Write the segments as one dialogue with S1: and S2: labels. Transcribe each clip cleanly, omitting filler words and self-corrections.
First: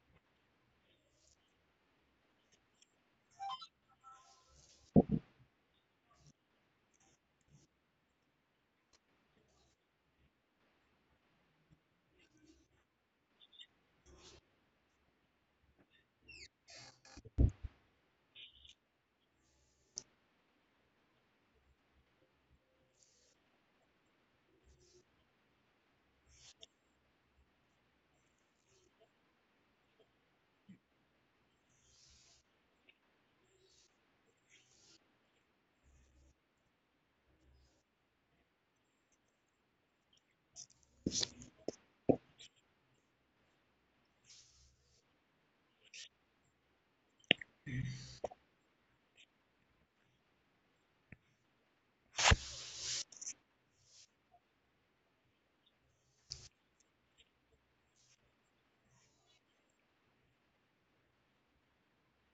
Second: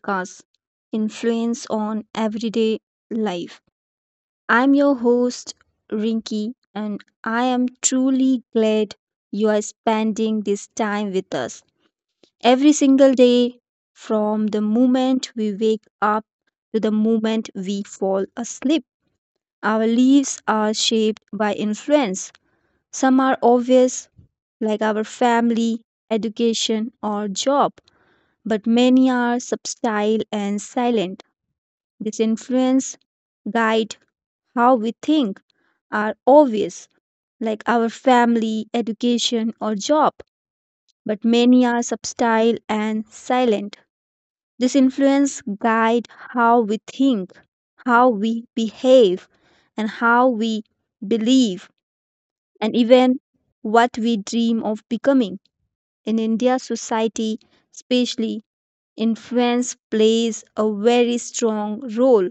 S1: podcast, Influence on Everyday Life. I'm your host, Rinky, and I am truly glad you are spending this time with us. Every single day, from the moment we wake up to the moment we fall asleep, our lives are shaped by influence. Some are obvious, like our family, education, or job, but many are subtle and silent. This influence guide how we think are obvious, like our family, education, or job, but many are subtle and silent. This influence guide how we think, how we behave, and how we believe, and even what we dream of becoming. In India society, especially influence plays a very strong role.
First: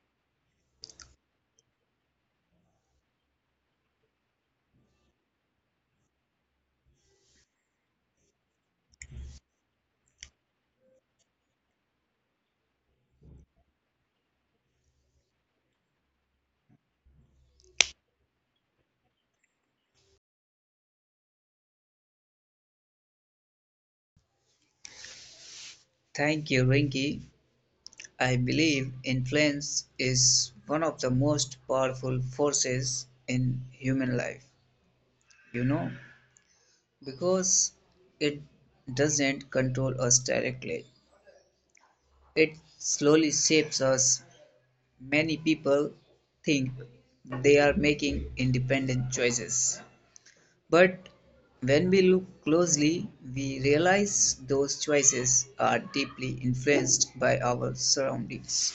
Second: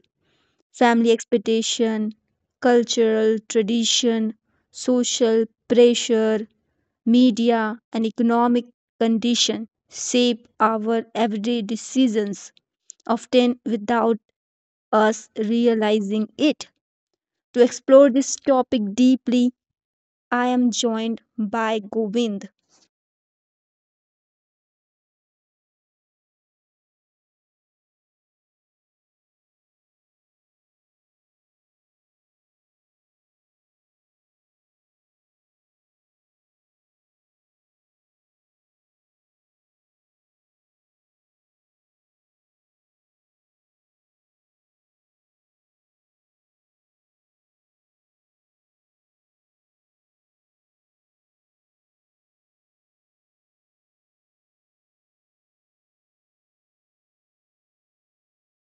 S1: Family expectation, cultural tradition, social pressure, media, and economic condition shape our everyday decisions, often without us realizing it. To explore this topic deeply, I am joined by Govind.
S2: Thank you, Rinki. I believe influence is one of the most powerful forces in human life, you know, because it doesn't control us directly. It slowly shapes us. Many people think they are making independent choices. But when we look closely, we realize those choices are deeply influenced by our surroundings.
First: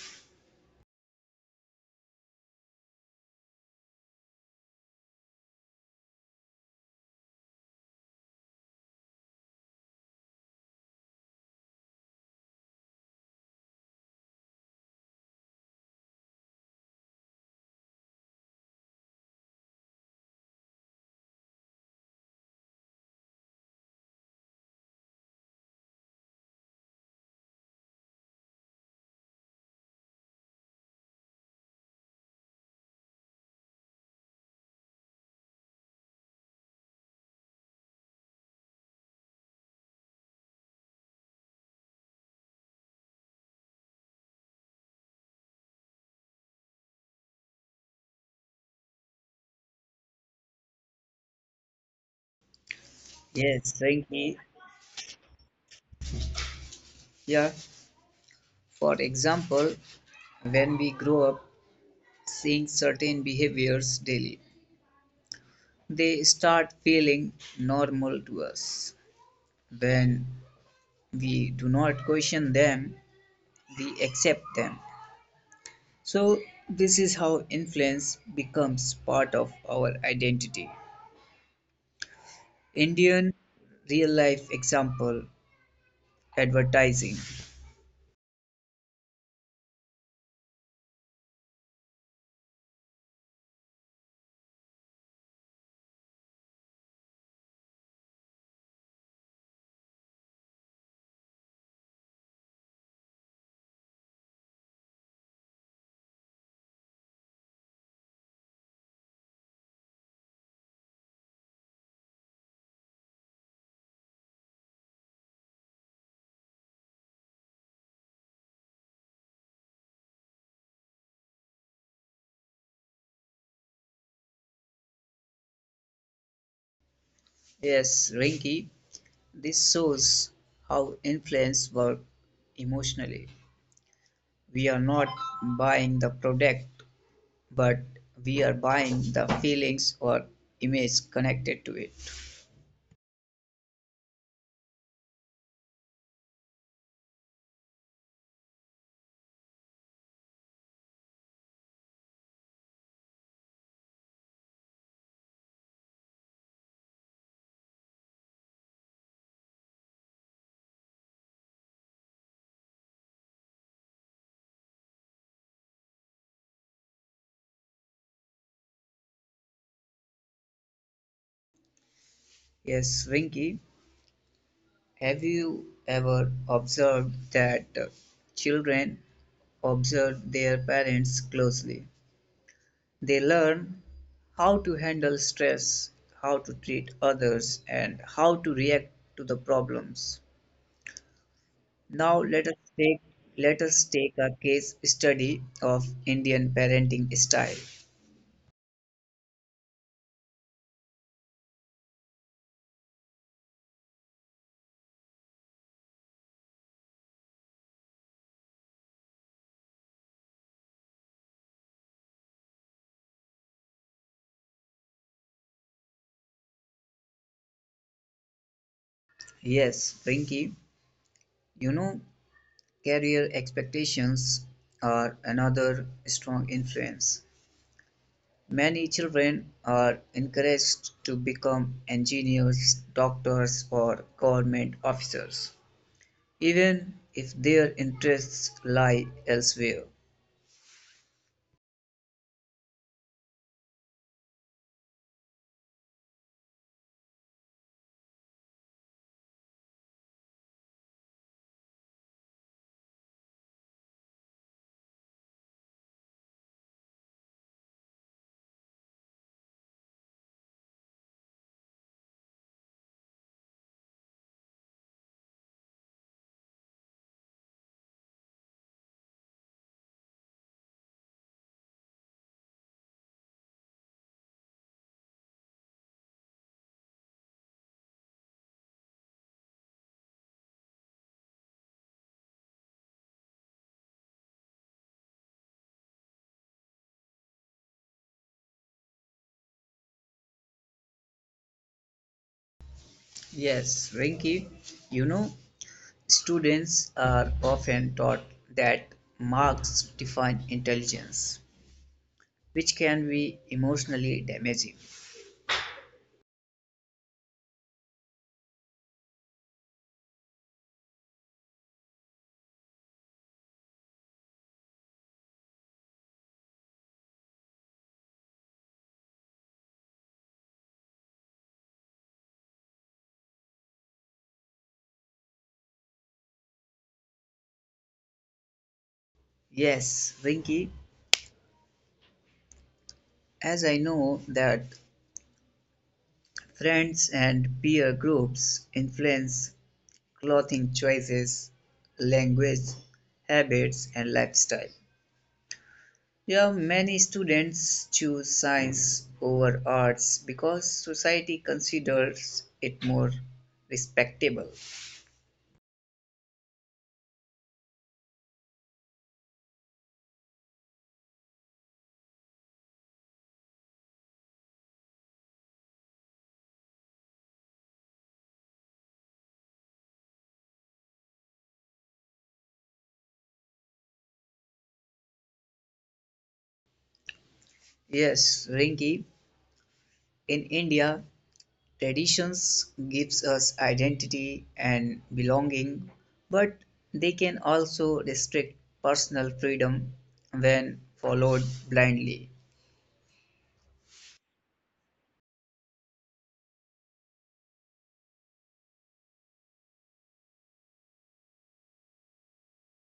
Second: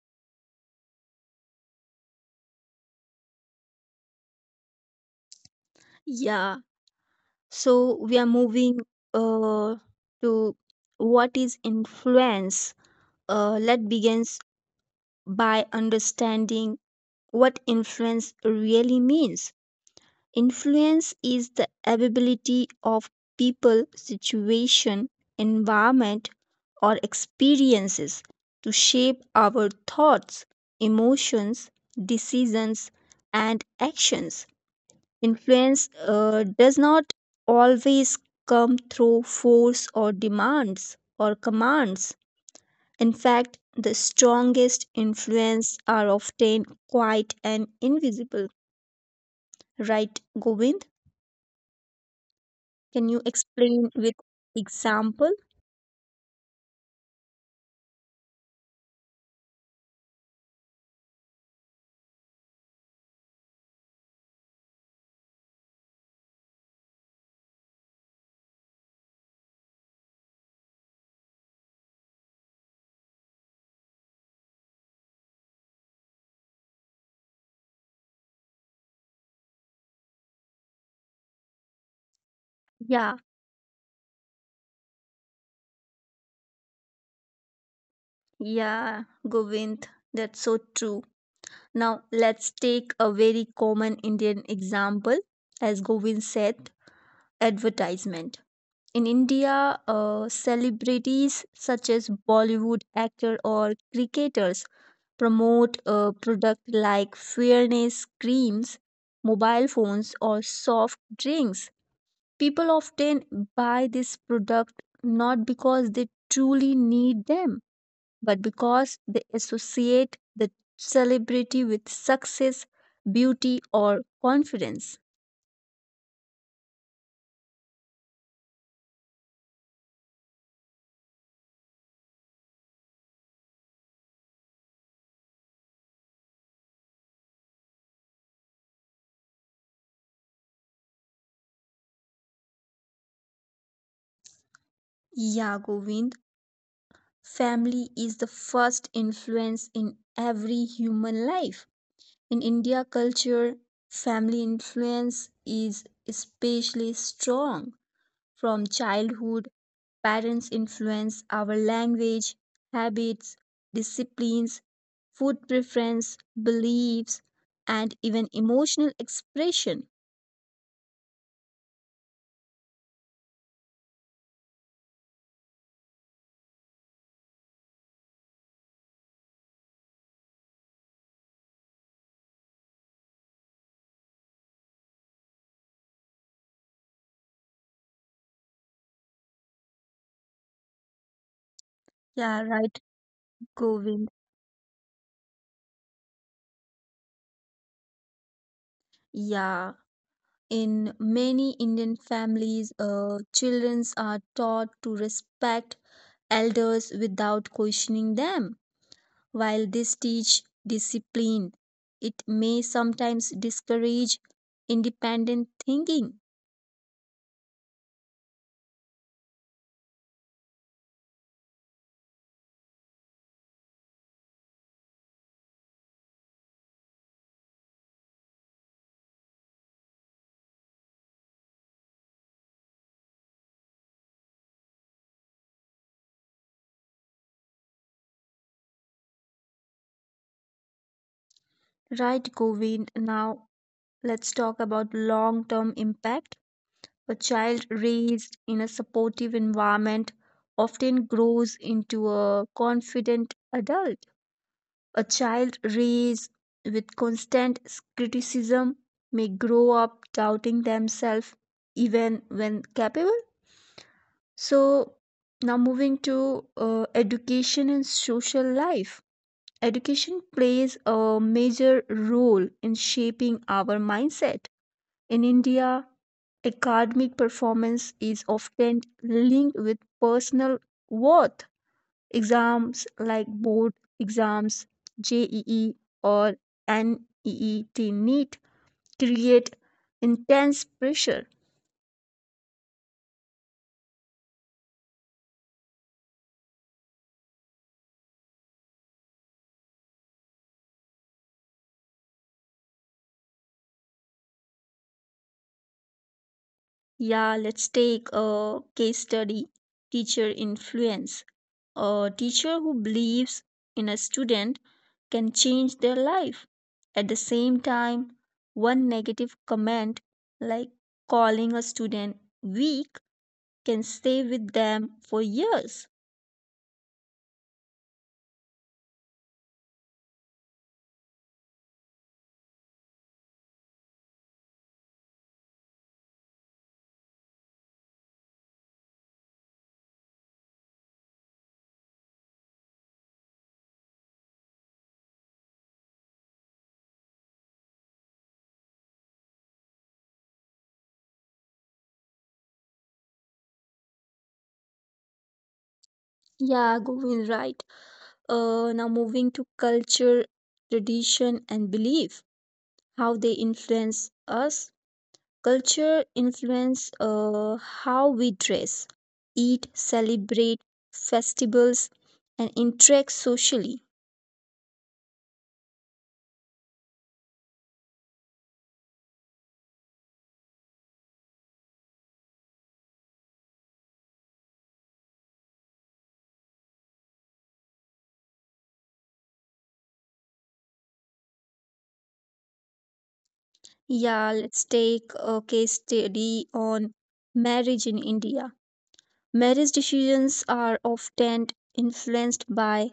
S1: Yeah, so we are moving uh, to what is influence. Let begins by understanding what influence really means. Influence is the ability of people, situation, environment, or experiences to shape our thoughts, emotions, decisions, and actions. Influence does not always come through force or demands or commands. In fact, the strongest influence are often quiet and invisible, right, Govind? Can you
S2: Yes,
S1: explain with
S2: Rinki.
S1: example?
S2: Yeah, for example, when we grow up seeing certain behaviors daily, they start feeling normal to us. When we do not question them, we accept them. So, this is how influence becomes part of our identity.
S1: Yeah,
S2: Indian real life example advertising.
S1: yeah, Govind, that's so true. Now, let's take a very common Indian example, as Govind said, advertisement. In India, celebrities such as Bollywood actor or cricketers promote a product like fairness creams, mobile phones, or soft drinks. People often buy this product not because they truly need them, but because they associate the celebrity with success, beauty, or confidence.
S2: Yes, Rinki. This shows how influence works emotionally. We are not buying the product, but we are buying the feelings or image connected to it.
S1: Yeah, Govind. Family is the first influence in every human life. In India culture, family influence is especially strong. From childhood, parents influence our language, habits, disciplines, food preference, beliefs, and even emotional expression.
S2: Yes, Rinky, have you ever observed that children observe their parents closely? They learn how to handle stress, how to treat others, and how to react to the problems. Now
S1: Yeah, right,
S2: take let us
S1: Govind.
S2: take a case study of Indian parenting style.
S1: Yeah. In many Indian families, children are taught to respect elders without questioning them. While this teach discipline, it may sometimes discourage independent thinking.
S2: Yes, Pinky, you know, career expectations are another strong influence. Many children are encouraged to become engineers, doctors, or government officers, even if their interests lie elsewhere.
S1: Right, Govind. Now let's talk about long-term impact. A child raised in a supportive environment often grows into a confident adult. A child raised with constant criticism may grow up doubting themselves even when capable. So, now moving to education and social life. Education plays a major role in shaping our mindset. In India, academic performance is often linked with personal worth. Exams like board exams, JEE or NEET create intense pressure.
S2: Yes, Rinky, you know, students are often taught that marks define intelligence, which can be emotionally damaging.
S1: Yeah, let's take a case study, teacher influence. A teacher who believes in a student can change their life. At the same time, one negative comment like calling a student weak can stay with them for years.
S2: Yes, Rinky, as I know that friends and peer groups influence clothing choices, language, habits, and lifestyle. Yeah, many students choose science over arts because society considers it more respectable.
S1: Yeah, Govind, right. Now moving to culture, tradition, and belief, how they influence us. Culture influence how we dress, eat, celebrate festivals, and interact socially.
S2: Yes, Rinky, in India, traditions gives us identity and belonging, but they can also restrict personal freedom when followed blindly.
S1: Yeah, let's take a case study on marriage in India. Marriage decisions are often influenced by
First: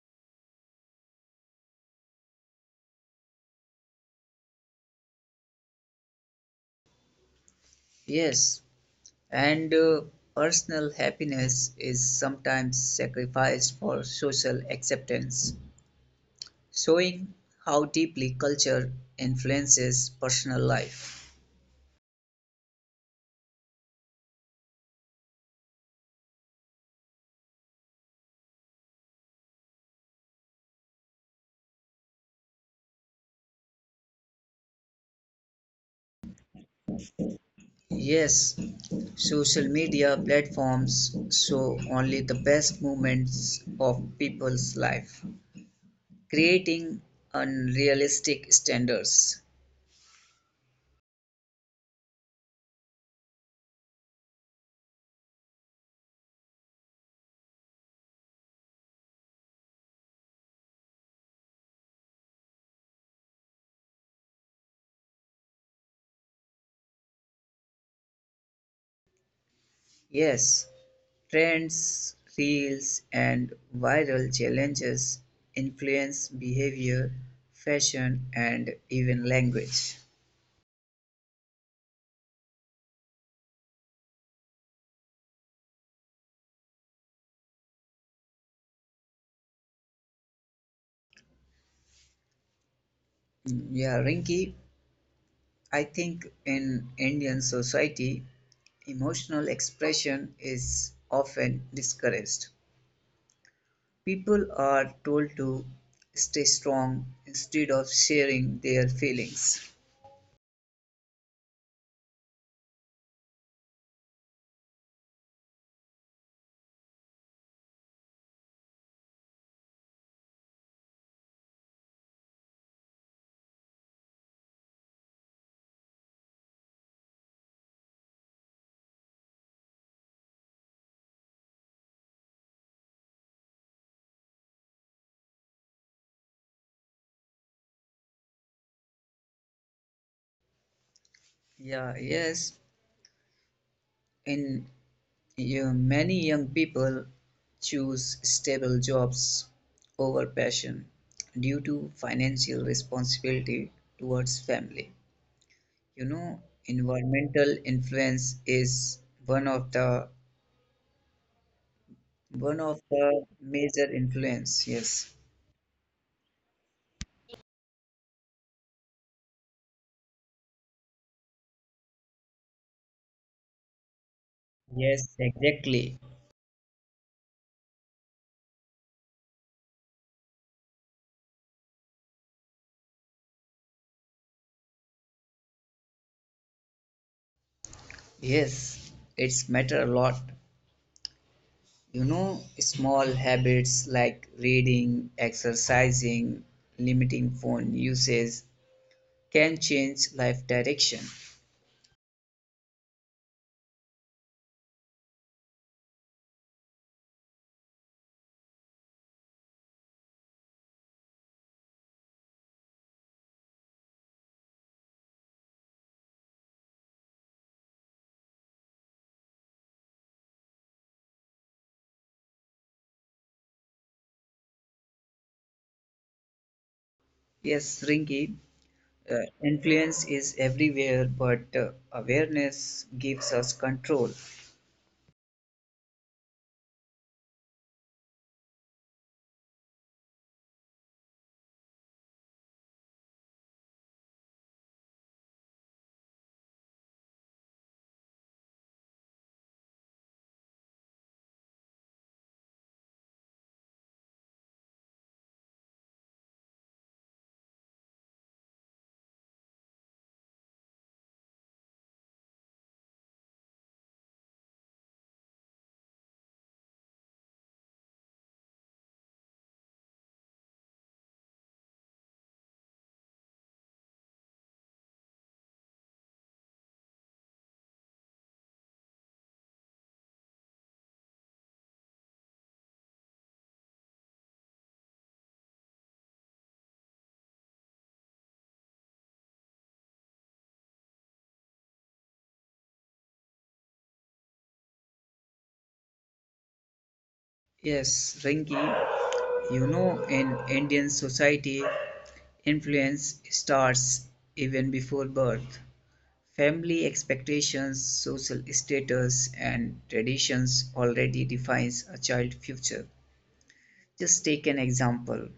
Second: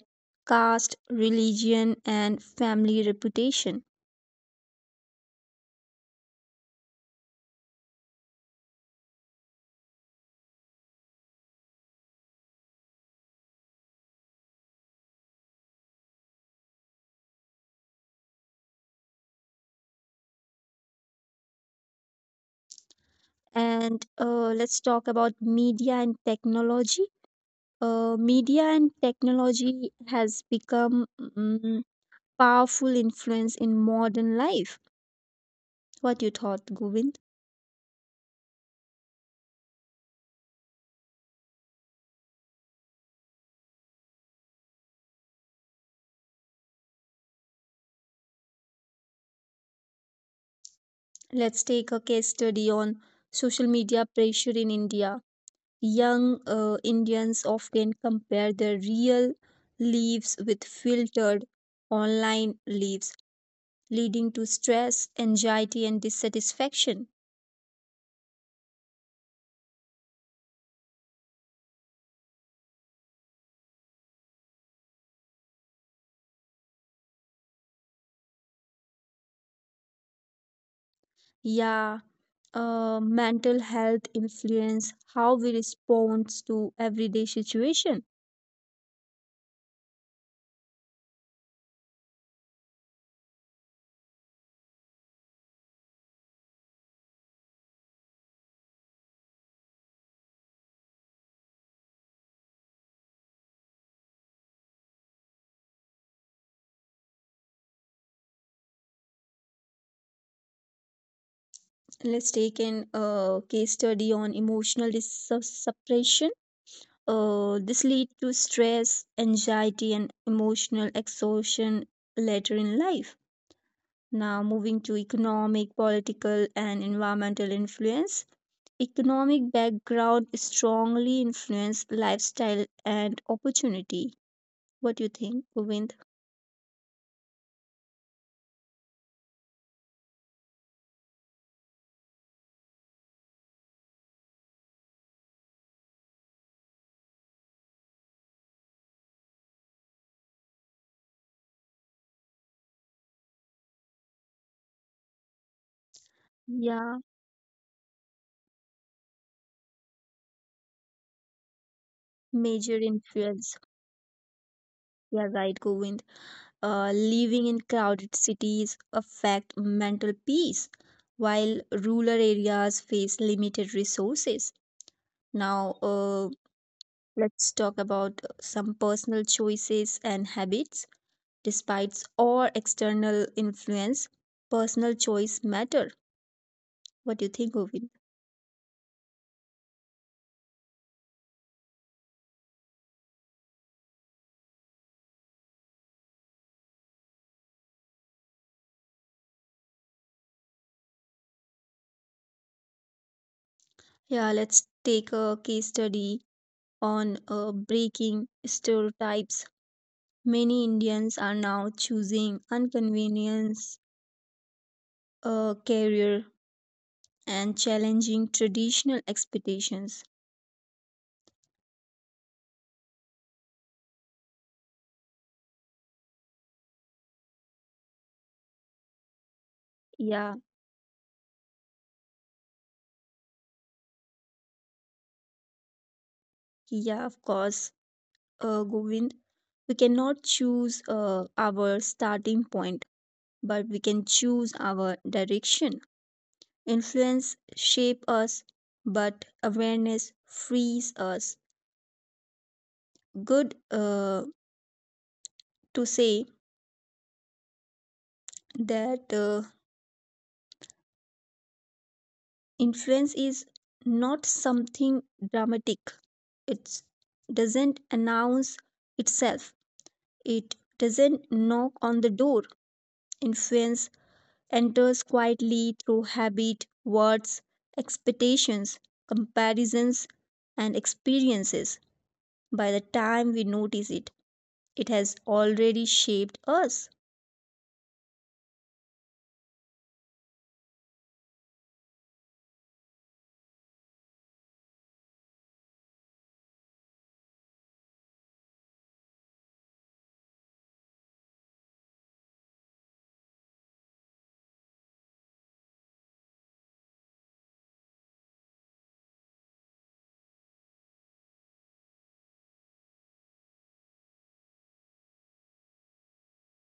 S1: caste, religion, and family reputation.
S2: Yes, and personal happiness is sometimes sacrificed for social acceptance, showing how deeply culture influences personal life.
S1: And let's talk about media and technology. Media and technology has become powerful influence in modern life. What you thought, Govind?
S2: Yes, social media platforms show only the best moments of people's life, creating unrealistic standards.
S1: Let's take a case study on social media pressure in India. Young Indians often compare their real lives with filtered online lives, leading to stress, anxiety, and dissatisfaction.
S2: Yes, trends, reels, and viral challenges influence behavior, fashion, and even language.
S1: Yeah, mental health influence how we respond to everyday situation.
S2: Yeah, Rinky, I think in Indian society, emotional expression is often discouraged. People are told to stay strong instead of sharing their feelings.
S1: Let's take an case study on emotional suppression. This lead to stress, anxiety, and emotional exhaustion later in life. Now, moving to economic, political, and environmental influence. Economic background strongly influence lifestyle and opportunity. What do you think, Govind?
S2: Yeah, yes, and you many young people choose stable jobs over passion due to financial responsibility towards family. You know,
S1: Yeah,
S2: environmental influence is one of the one
S1: major
S2: of the
S1: influence.
S2: major influence.
S1: Yeah,
S2: Yes,
S1: right, Govind. Living in crowded cities affect mental peace, while rural areas face limited resources.
S2: yes,
S1: Now,
S2: exactly.
S1: let's talk about some personal choices and habits. Despite all external influence, personal choice matter. What do you think, Govind?
S2: Yes, it's matter a lot. You know, small habits like reading, exercising, limiting phone usage can change life direction.
S1: Yeah, let's take a case study on breaking stereotypes. Many Indians are now choosing inconvenience a career and challenging traditional expectations.
S2: Yes, Rinki,
S1: Yeah,
S2: uh, influence is everywhere, but awareness gives us control.
S1: yeah, of course, Govind. We cannot choose our starting point, but we can choose our direction. Influence shape us, but awareness frees us. Good to say that influence is not something dramatic. It doesn't announce itself. It doesn't knock on the door. Influence enters quietly through habit, words, expectations, comparisons, and experiences. By the time we notice it, it has already shaped us.
S2: Yes, Rinki, you know, in Indian society, influence starts even before birth. Family expectations, social status, and traditions already defines a child's future. Just take an example.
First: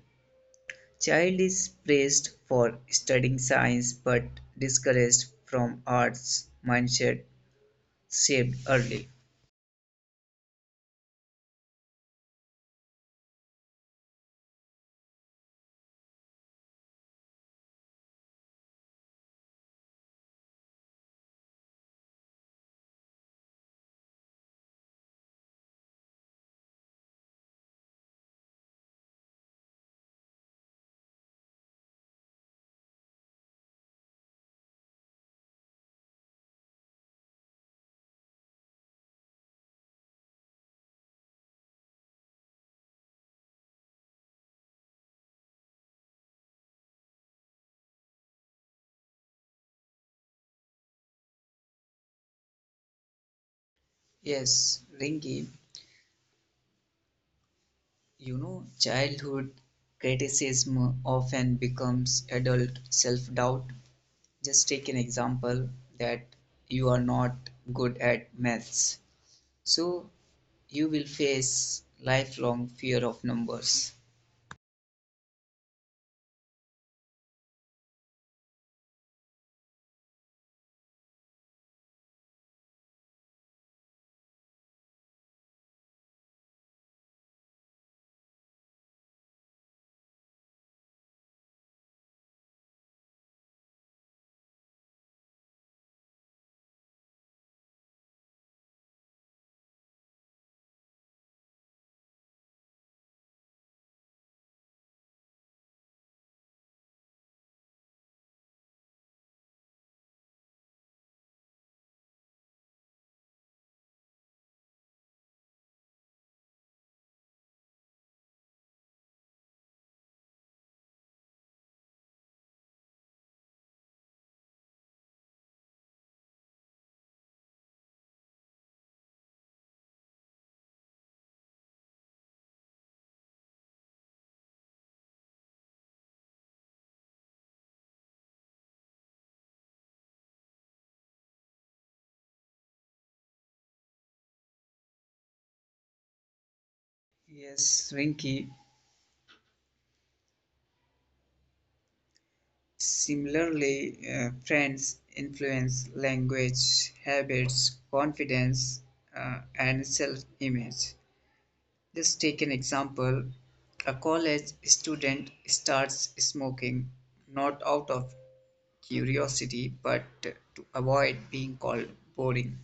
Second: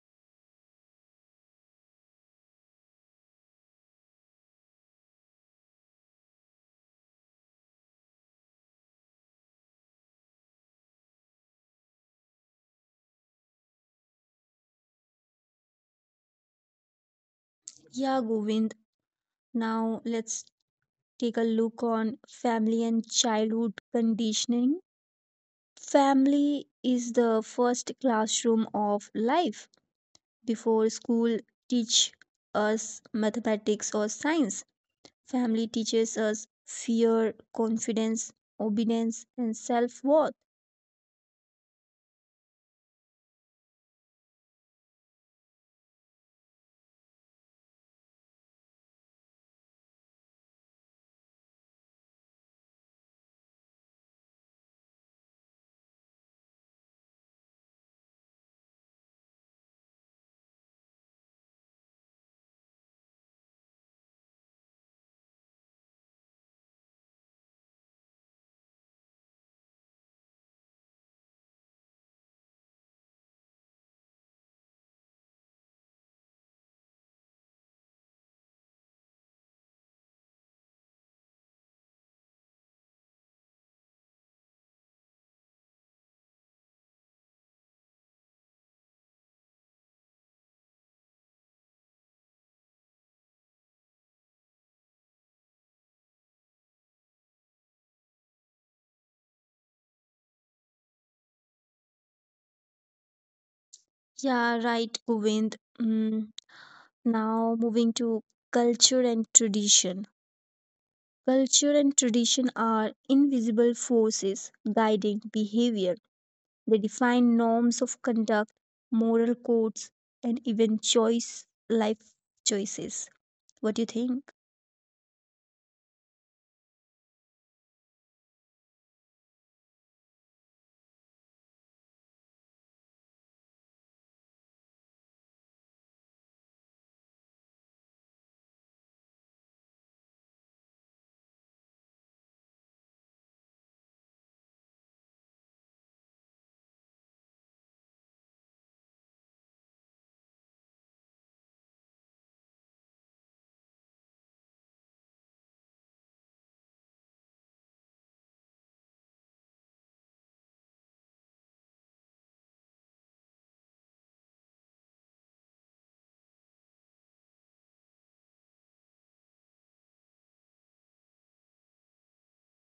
S2: Child is praised for studying science but discouraged from arts mindset shaped early.
S1: Yeah, Govind. Now let's take a look on family and childhood conditioning. Family is the first classroom of life. Before school teach us mathematics or science, family teaches us fear, confidence, obedience and self-worth.
S2: Yes, Ringy, you know childhood criticism often becomes adult self-doubt. Just take an example that you are not good at maths. So you will face lifelong fear of numbers.
S1: Yeah, right, Govind. Now moving to culture and tradition. Culture and tradition are invisible forces guiding behavior. They define norms of conduct, moral codes, and even choice life choices. What do you think?
S2: Yes, Rinky. Similarly, friends influence language, habits, confidence, and self image. Just take an example: a college student starts smoking not out of curiosity but to avoid being called boring.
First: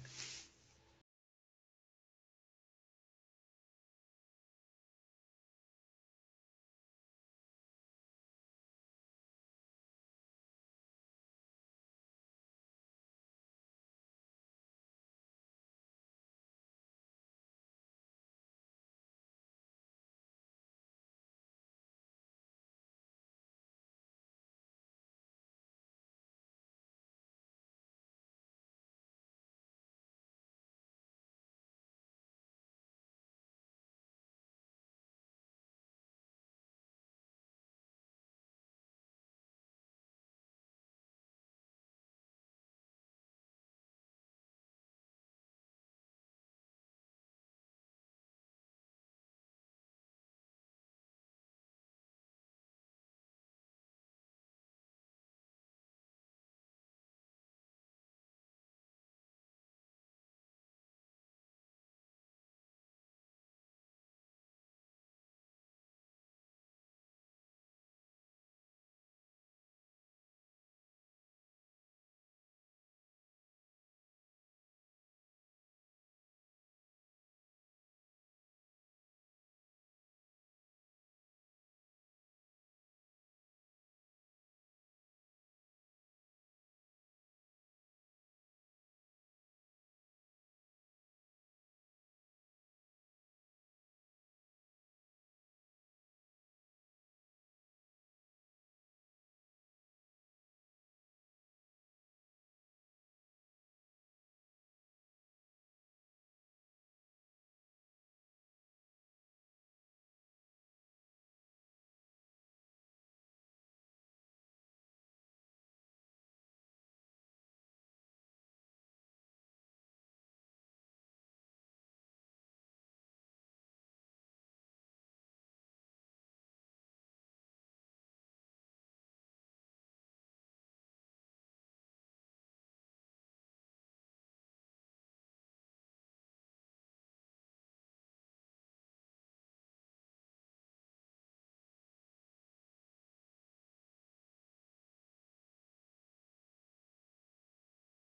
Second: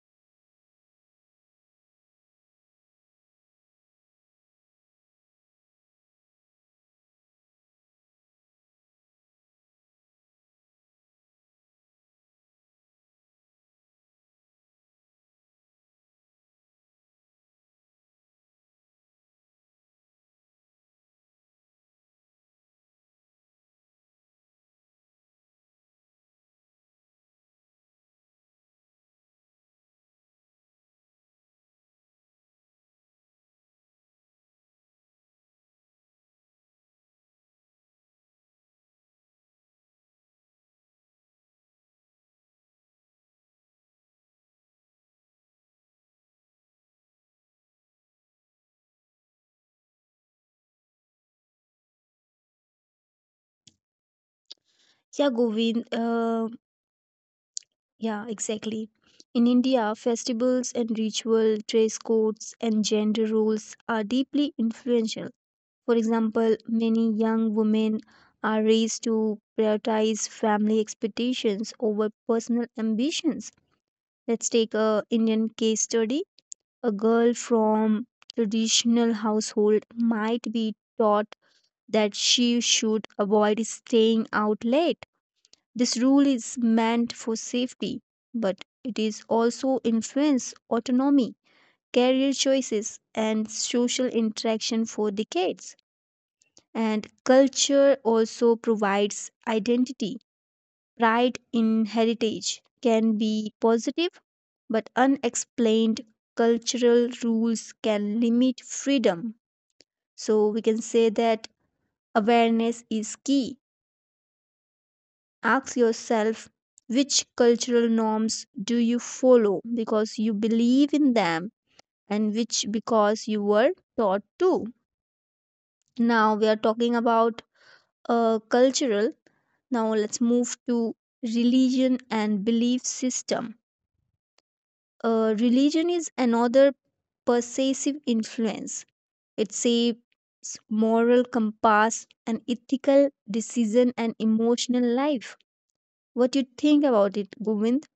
S1: Yeah, Govind. Yeah, exactly. In India, festivals and ritual, dress codes, and gender roles are deeply influential. For example, many young women are raised to prioritize family expectations over personal ambitions. Let's take a Indian case study. A girl from traditional household might be taught that she should avoid staying out late. This rule is meant for safety, but it is also influence autonomy, career choices, and social interaction for decades. And culture also provides identity. Pride in heritage can be positive, but unexplained cultural rules can limit freedom. So we can say that awareness is key. Ask yourself which cultural norms do you follow because you believe in them and which because you were taught to. Now we are talking about cultural. Now let's move to religion and belief system. Religion is another persuasive influence. It shapes moral compass and ethical decision and emotional life. What you think about it, Govind?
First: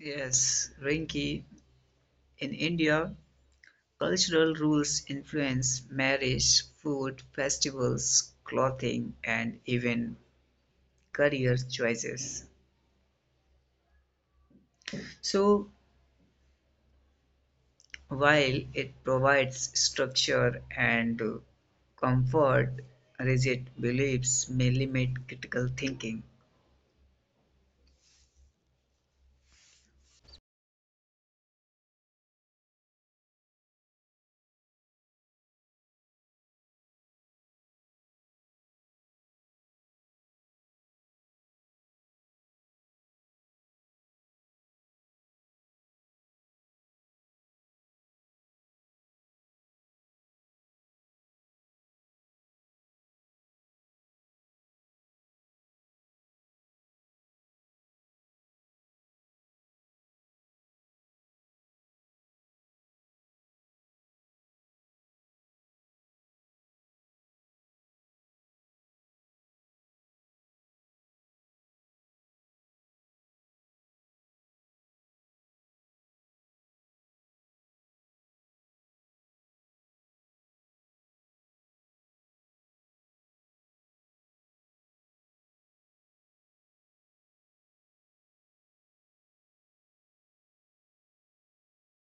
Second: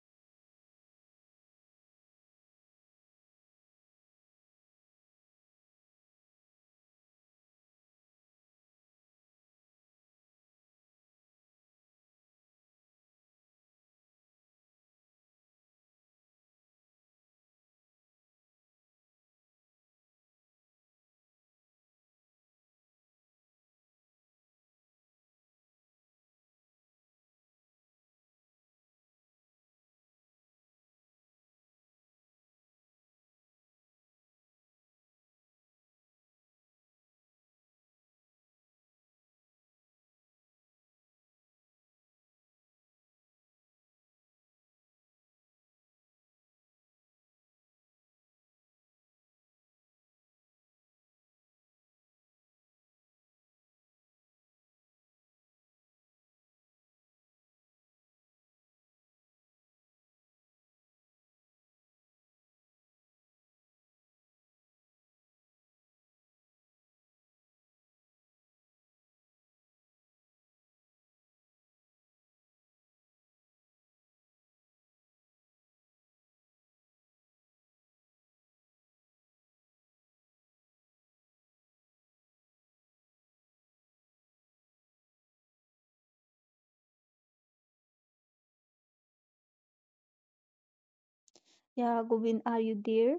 S2: Yes, Rinky, in India, cultural rules influence marriage, food, festivals, clothing, and even career choices. So, while it provides structure and comfort, rigid beliefs may limit critical thinking.
S1: Yeah, Govind, are you there?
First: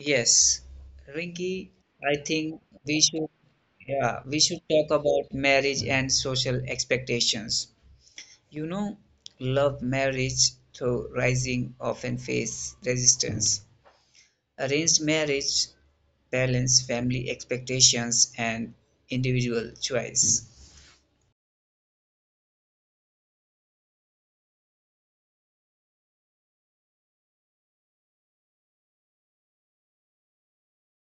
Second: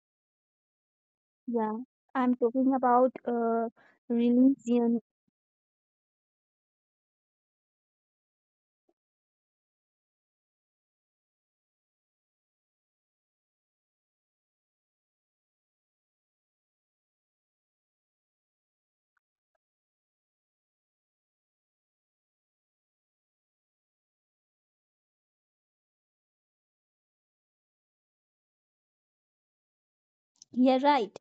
S2: Yes, Rinky,
S1: Yeah,
S2: I
S1: I'm
S2: think
S1: talking
S2: we
S1: about
S2: should yeah, we should talk
S1: religion.
S2: about marriage and social expectations. You know, love marriage, though rising, often face resistance. Arranged marriage balance family expectations and individual choice.
S1: Yeah, right.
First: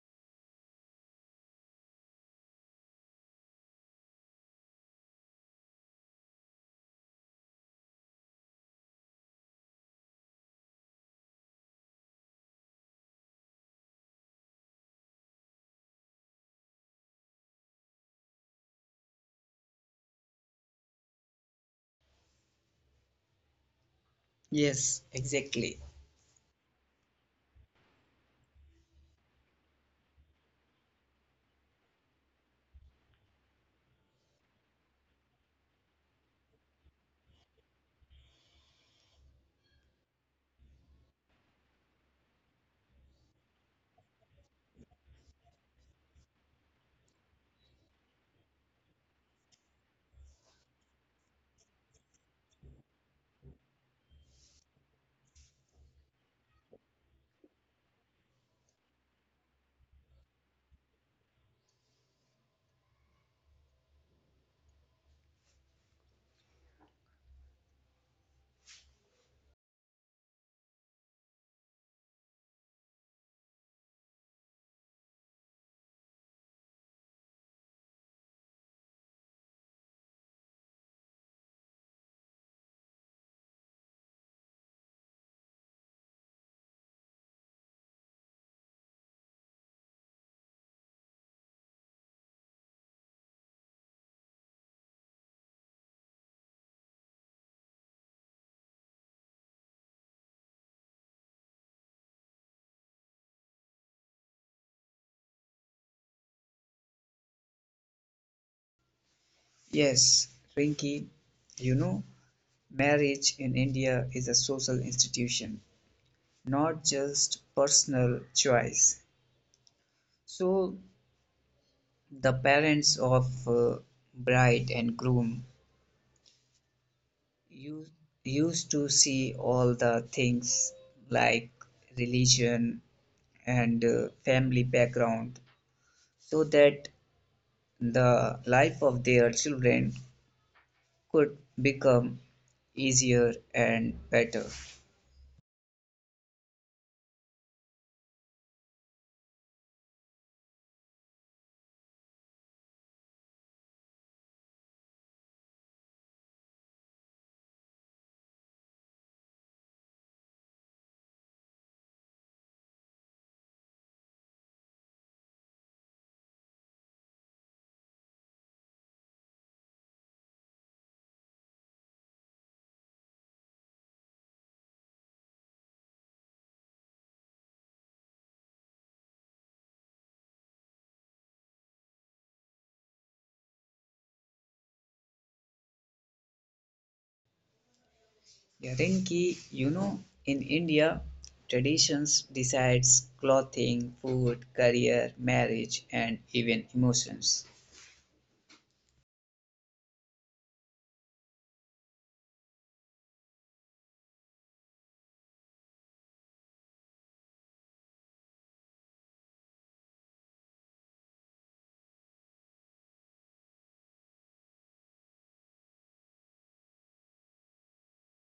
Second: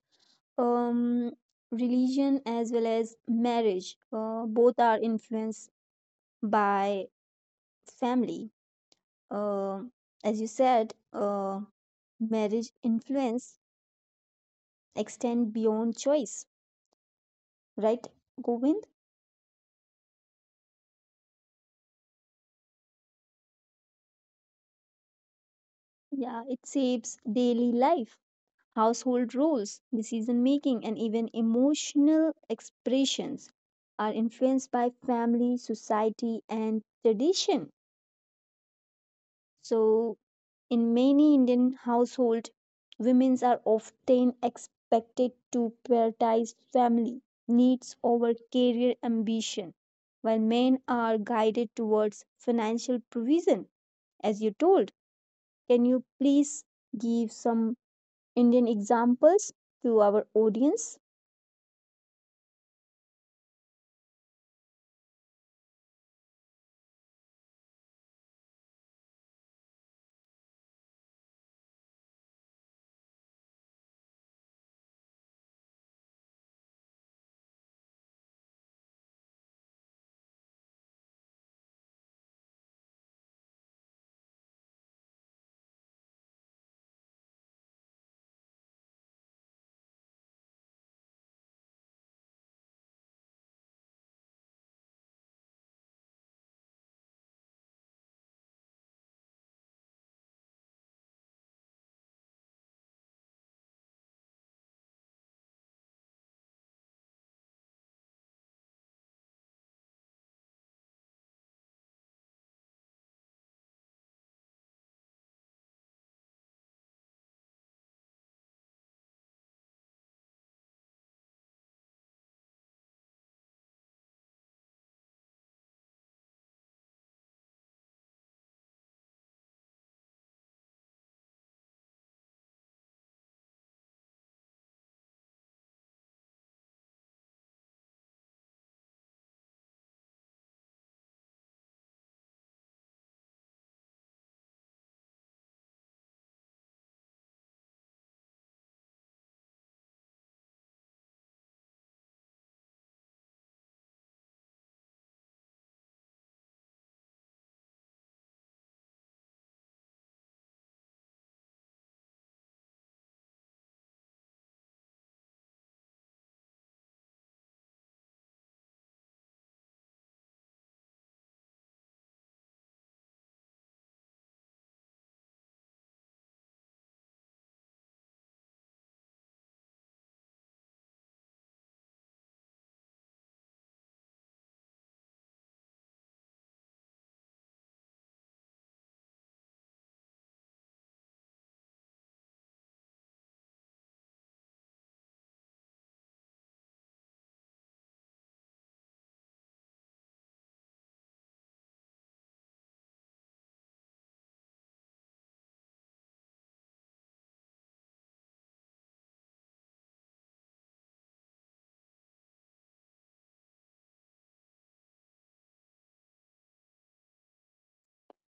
S1: Um, Religion as well as marriage, both are influenced by family. Um as you said, marriage influence extend beyond choice, right, Govind?
S2: Yes, exactly.
S1: Yeah, it shapes daily life. Household rules, decision making, and even emotional expressions are influenced by family, society, and tradition. So, in many Indian households, women are often expected to prioritize family needs over career ambition, while men are guided towards financial provision, as you told. Can you please give some Indian examples to our audience?
S2: Yes, Rinky, you know, marriage in India is a social institution, not just personal choice. So, the parents of bride and groom you used to see all the things like religion and family background so that the life of their children could become easier and better. Yeah, Rinki, you know, in India, traditions decides clothing, food, career, marriage, and even emotions.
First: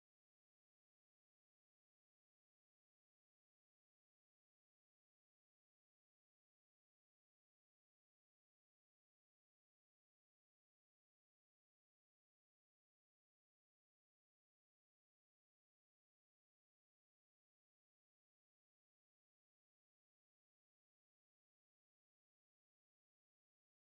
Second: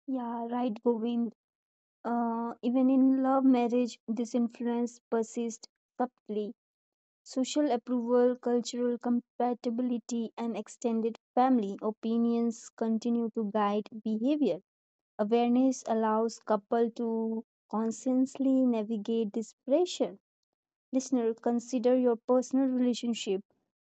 S1: Yeah, right, Govind. Even in love marriage, this influence persists subtly. Social approval, cultural compatibility, and extended family opinions continue to guide behavior. Awareness allows couple to consciously navigate this pressure. Listener, consider your personal relationship.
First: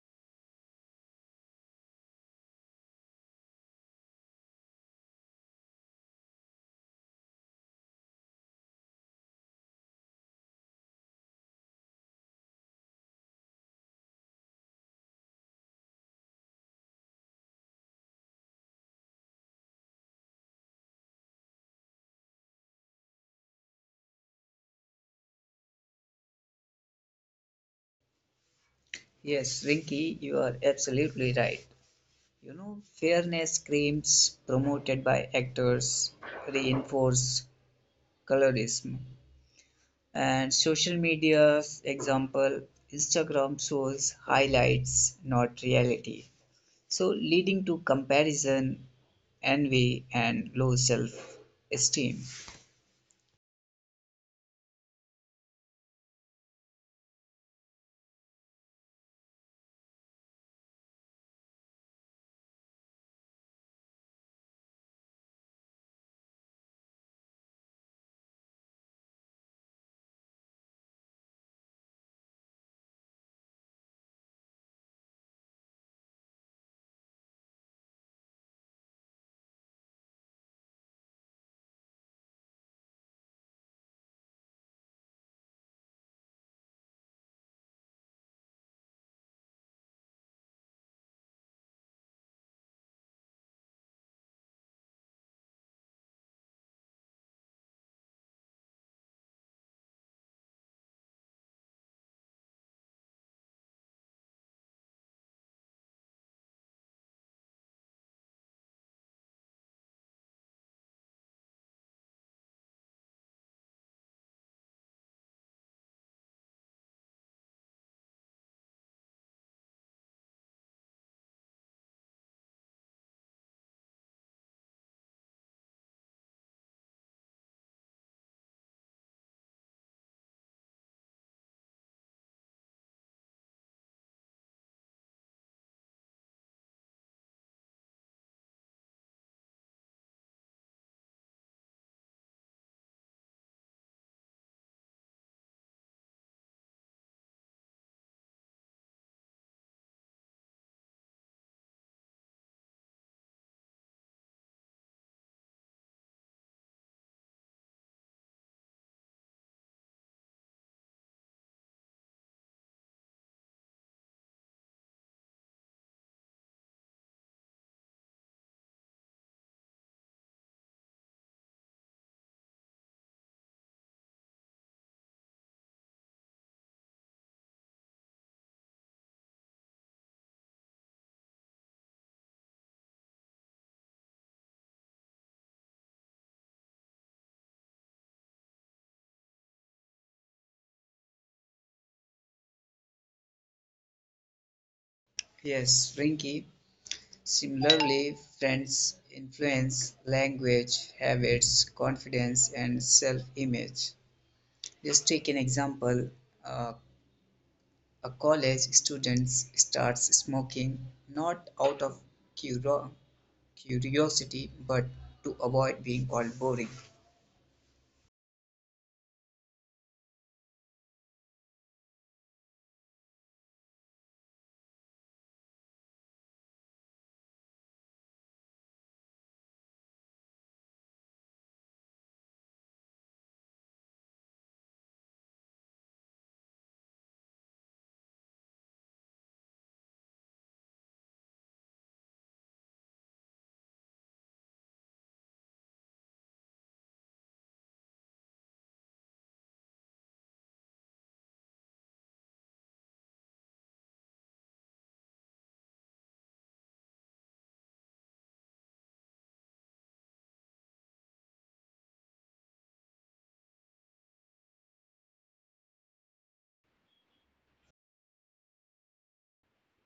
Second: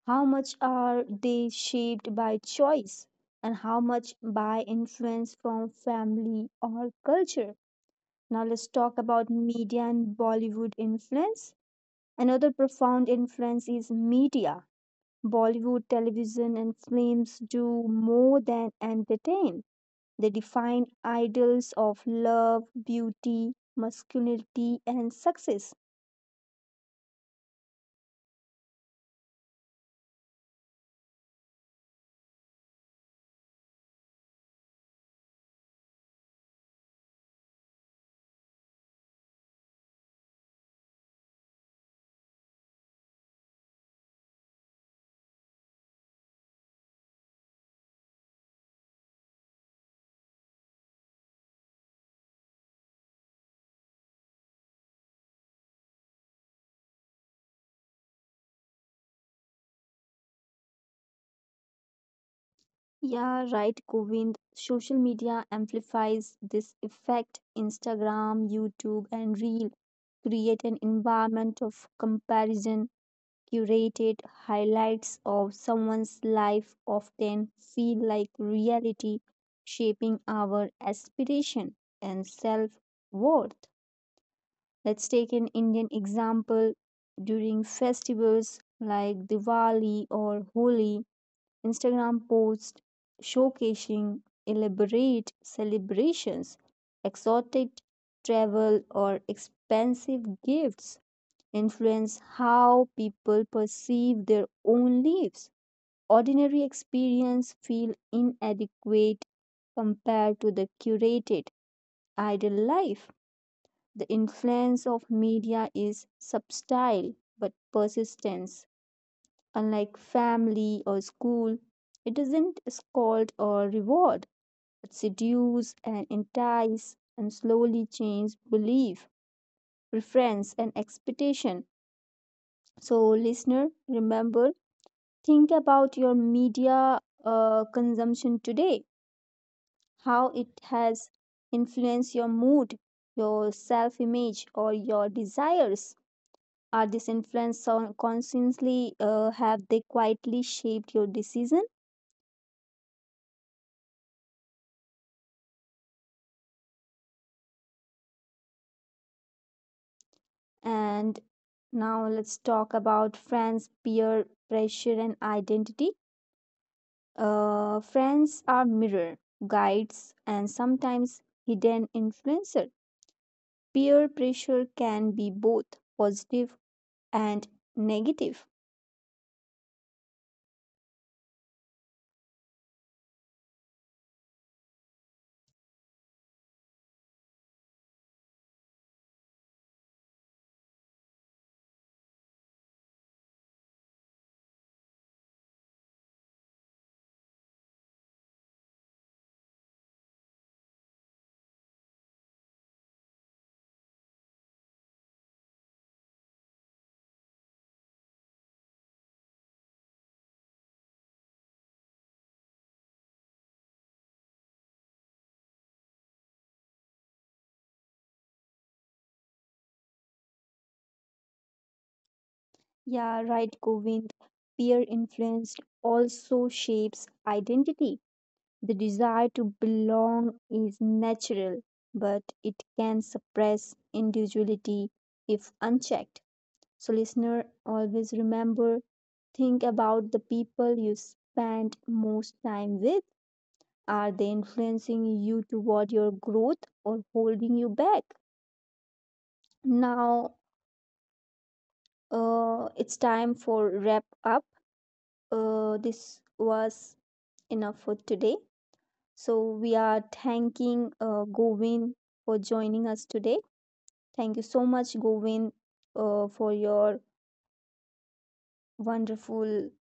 S1: How much are they shaped by choice and how much by influence from family or culture? Now let's talk about media and Bollywood influence. Another profound influence is media. Bollywood television and films do more than entertain. They define ideals of love, beauty, masculinity, and success.
S2: Yes, Rinki, you are absolutely right. You know, fairness claims promoted by actors reinforce colorism. And social media's example, Instagram shows highlights, not reality. So, leading to comparison, envy, and low self esteem.
S1: Yeah, right, Govind. Social media amplifies this effect. Instagram, YouTube, and Reel create an environment of comparison. Curated highlights of someone's life often feel like reality, shaping our aspiration and self worth. Let's take an Indian example. During festivals like Diwali or Holi, Instagram posts showcasing elaborate celebrations, exotic travel, or expensive gifts influence how people perceive their own lives. Ordinary experience feel inadequate compared to the curated ideal life. The influence of media is subtle but persistent. Unlike family or school, it doesn't scold or reward, but seduce and entice and slowly change belief, preference, and expectation. So, listener, remember. Think about your media consumption today, how it has influenced your mood, your self image, or your desires. Are these influences consciously, have they quietly shaped your decision? And now let's talk about friends, peer pressure, and identity. Friends are mirror, guides, and sometimes hidden influencer. Peer pressure can be both positive and negative.
S2: Yes, Rinky. Similarly, friends influence language, habits, confidence, and self image. Just take an example. uh, A college student starts smoking not out of cura- curiosity but to avoid being called boring.
S1: Yeah, right, Govind. Peer influence also shapes identity. The desire to belong is natural, but it can suppress individuality if unchecked. So, listener, always remember, think about the people you spend most time with. Are they influencing you toward your growth or holding you back? Now, it's time for wrap up. This was enough for today. So we are thanking Govind for joining us today. Thank you so much, Govind, for your wonderful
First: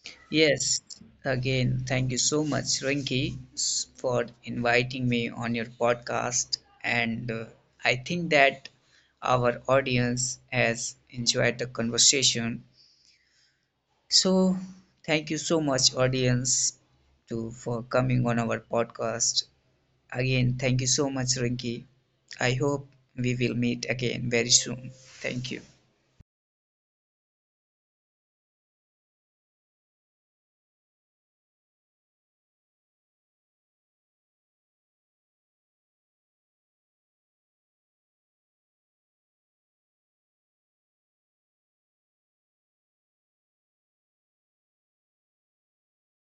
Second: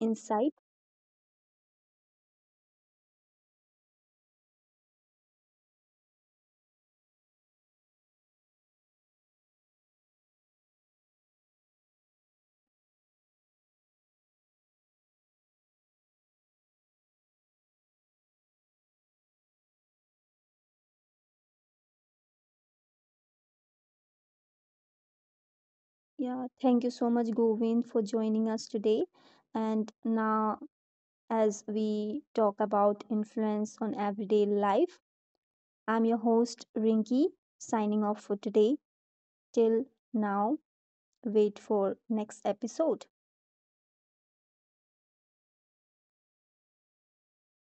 S1: insight.
S2: Yes, again, thank you so much, Rinki, for inviting me on your podcast. And I think that our audience has enjoyed the conversation. So, thank you so much, audience, to for coming on our podcast. Again, thank you so much, Rinki. I hope we will meet again very soon. Thank you.
S1: Yeah, thank you so much, Govind, for joining us today. And now, as we talk about influence on everyday life, I'm your host, Rinki, signing off for today. Till now, wait for next episode.